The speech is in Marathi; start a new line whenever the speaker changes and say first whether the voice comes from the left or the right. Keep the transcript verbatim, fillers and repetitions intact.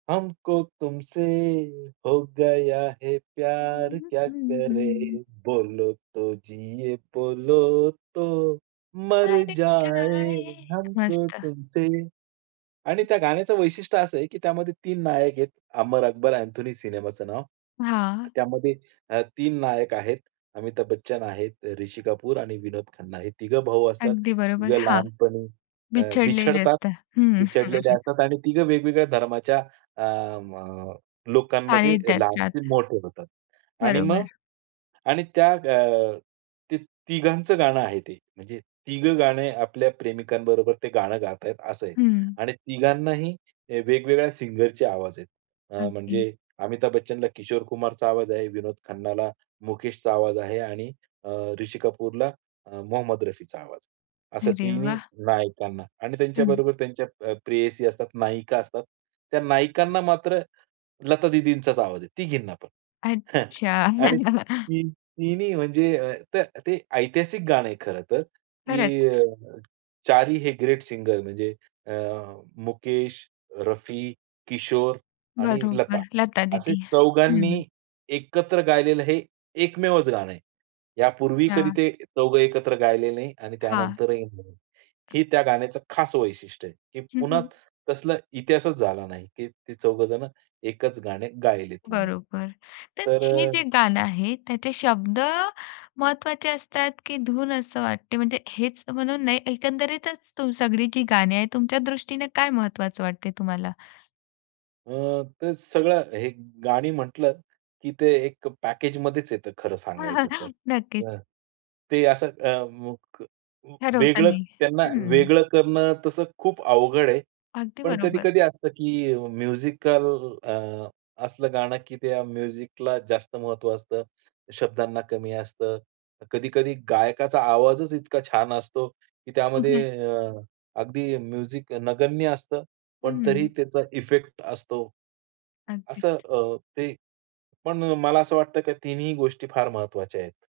right: हमको तुमसे हो गया है प्यार क्या करे. बोलो तो जिये बोलो तो मर
left: मर
right: जाये
left: जाये
right: हमको
left: मस्त.
right: तुमसे. आणि त्या गाण्याचं वैशिष्ट्य असं आहे की त्यामध्ये तीन नायक आहेत. अमर अकबर अँथोनी सिनेमाचं नाव.
left: हां.
right: त्यामध्ये अ, तीन नायक आहेत. अमिताभ बच्चन आहेत, ऋषी कपूर आणि विनोद खन्ना हे तिघं भाऊ असतात.
left: अगदी बरोबर
right: तिघं
left: हां.
right: लहानपणी अ,
left: बिछडलेले
right: बिछडतात.
left: असतात. हं, हं, हं,
right: बिछडलेले
left: हं.
right: असतात आणि तिघं वेगवेगळ्या धर्माच्या अम लोकांमध्ये
left: सानिध्यात
right: लहानाचे
left: राहतात.
right: मोठे होतात. आणि मग
left: बरोबर.
right: आणि त्या अ, ते तिघांचं गाणं आहे ते म्हणजे तिघं गाणे आपल्या प्रेमिकांबरोबर ते गाणं गातात असं आहे.
left: हं.
right: आणि तिघांनाही अ, वेगवेगळ्या सिंगरचे आवाज आहे. अ,
left: अगदी.
right: म्हणजे अमिताभ बच्चनला किशोर कुमारचा आवाज आहे, विनोद खन्नाला मुकेशचा आवाज आहे आणि अ, ऋषी कपूरला अ, मोहम्मद रफीचा आवाज आहे. असं
left: अरे
right: तिन्ही
left: वाह!
right: नायकांना आणि
left: हं.
right: त्यांच्याबरोबर त्यांच्या अ, प्रेयसी असतात. नायिका असतात. त्या नायकांना मात्र लता दीदींचाच आवाज आहे. तिघींना पण.
left: अच्छा.
right: आणि तीन म्हणजे त ते ऐतिहासिक गाणं आहे खरं तर की अ,
left: खरंच.
right: चारी हे ग्रेट सिंगर म्हणजे अ, मुकेश, रफी, किशोर आणि लता
left: बरोबर, लता
right: असे
left: दीदी.
right: चौघांनी
left: हं.
right: एकत्र गायलेलं हे एकमेवच गाणं आहे. यापूर्वी कधी
left: अच्छा.
right: ते चौघं एकत्र गायले नाही आणि
left: हां.
right: त्यानंतरही नाही. हे त्या गाण्याचं खास वैशिष्ट्य आहे की
left: हं,
right: पुन्हा
left: हं.
right: तसला इतिहासच झाला नाही की ते चौघ जण एकच गाणे गायलेत म्हणून.
left: बरोबर तर
right: तर
left: हे
right: अ
left: जे गाणं आहे त्याचे शब्द महत्त्वाचे असतात की धून असं वाटते म्हणजे हेच म्हणून नाही एकंदरीतच सगळी जी गाणी आहेत तुमच्या दृष्टीने काय महत्त्वाचं वाटते तुम्हाला?
right: अ, ते सगळं हे गाणी म्हटलं की ते एक पॅकेजमध्येच येतं खरं
left: हां,
right: सांगायचं तर.
left: हां, नक्कीच.
right: ते असं अ, [unintelligible]
left: ठरवता
right: वेगळं
left: नाही.
right: त्यांना
left: हं.
right: वेगळं करणं तसं खूप अवघड आहे.
left: अगदी
right: पण
left: बरोबर.
right: कधी-कधी असतं की म्युझिकल अ, असलं गाणं की त्या म्युझिकला जास्त महत्त्व असतं. शब्दांना कमी असतं. कधी-कधी गायकाचा आवाजच इतका छान असतो की
left: हं,
right: त्यामध्ये
left: हं.
right: अ, अगदी म्युझिक नगण्य असतं. पण तरीही
left: हं.
right: त्याचा इफेक्ट असतो. असं
left: अगदीच.
right: अ, ते पण मला असं वाटतं की तिन्ही गोष्टी फार महत्त्वाच्या आहेत.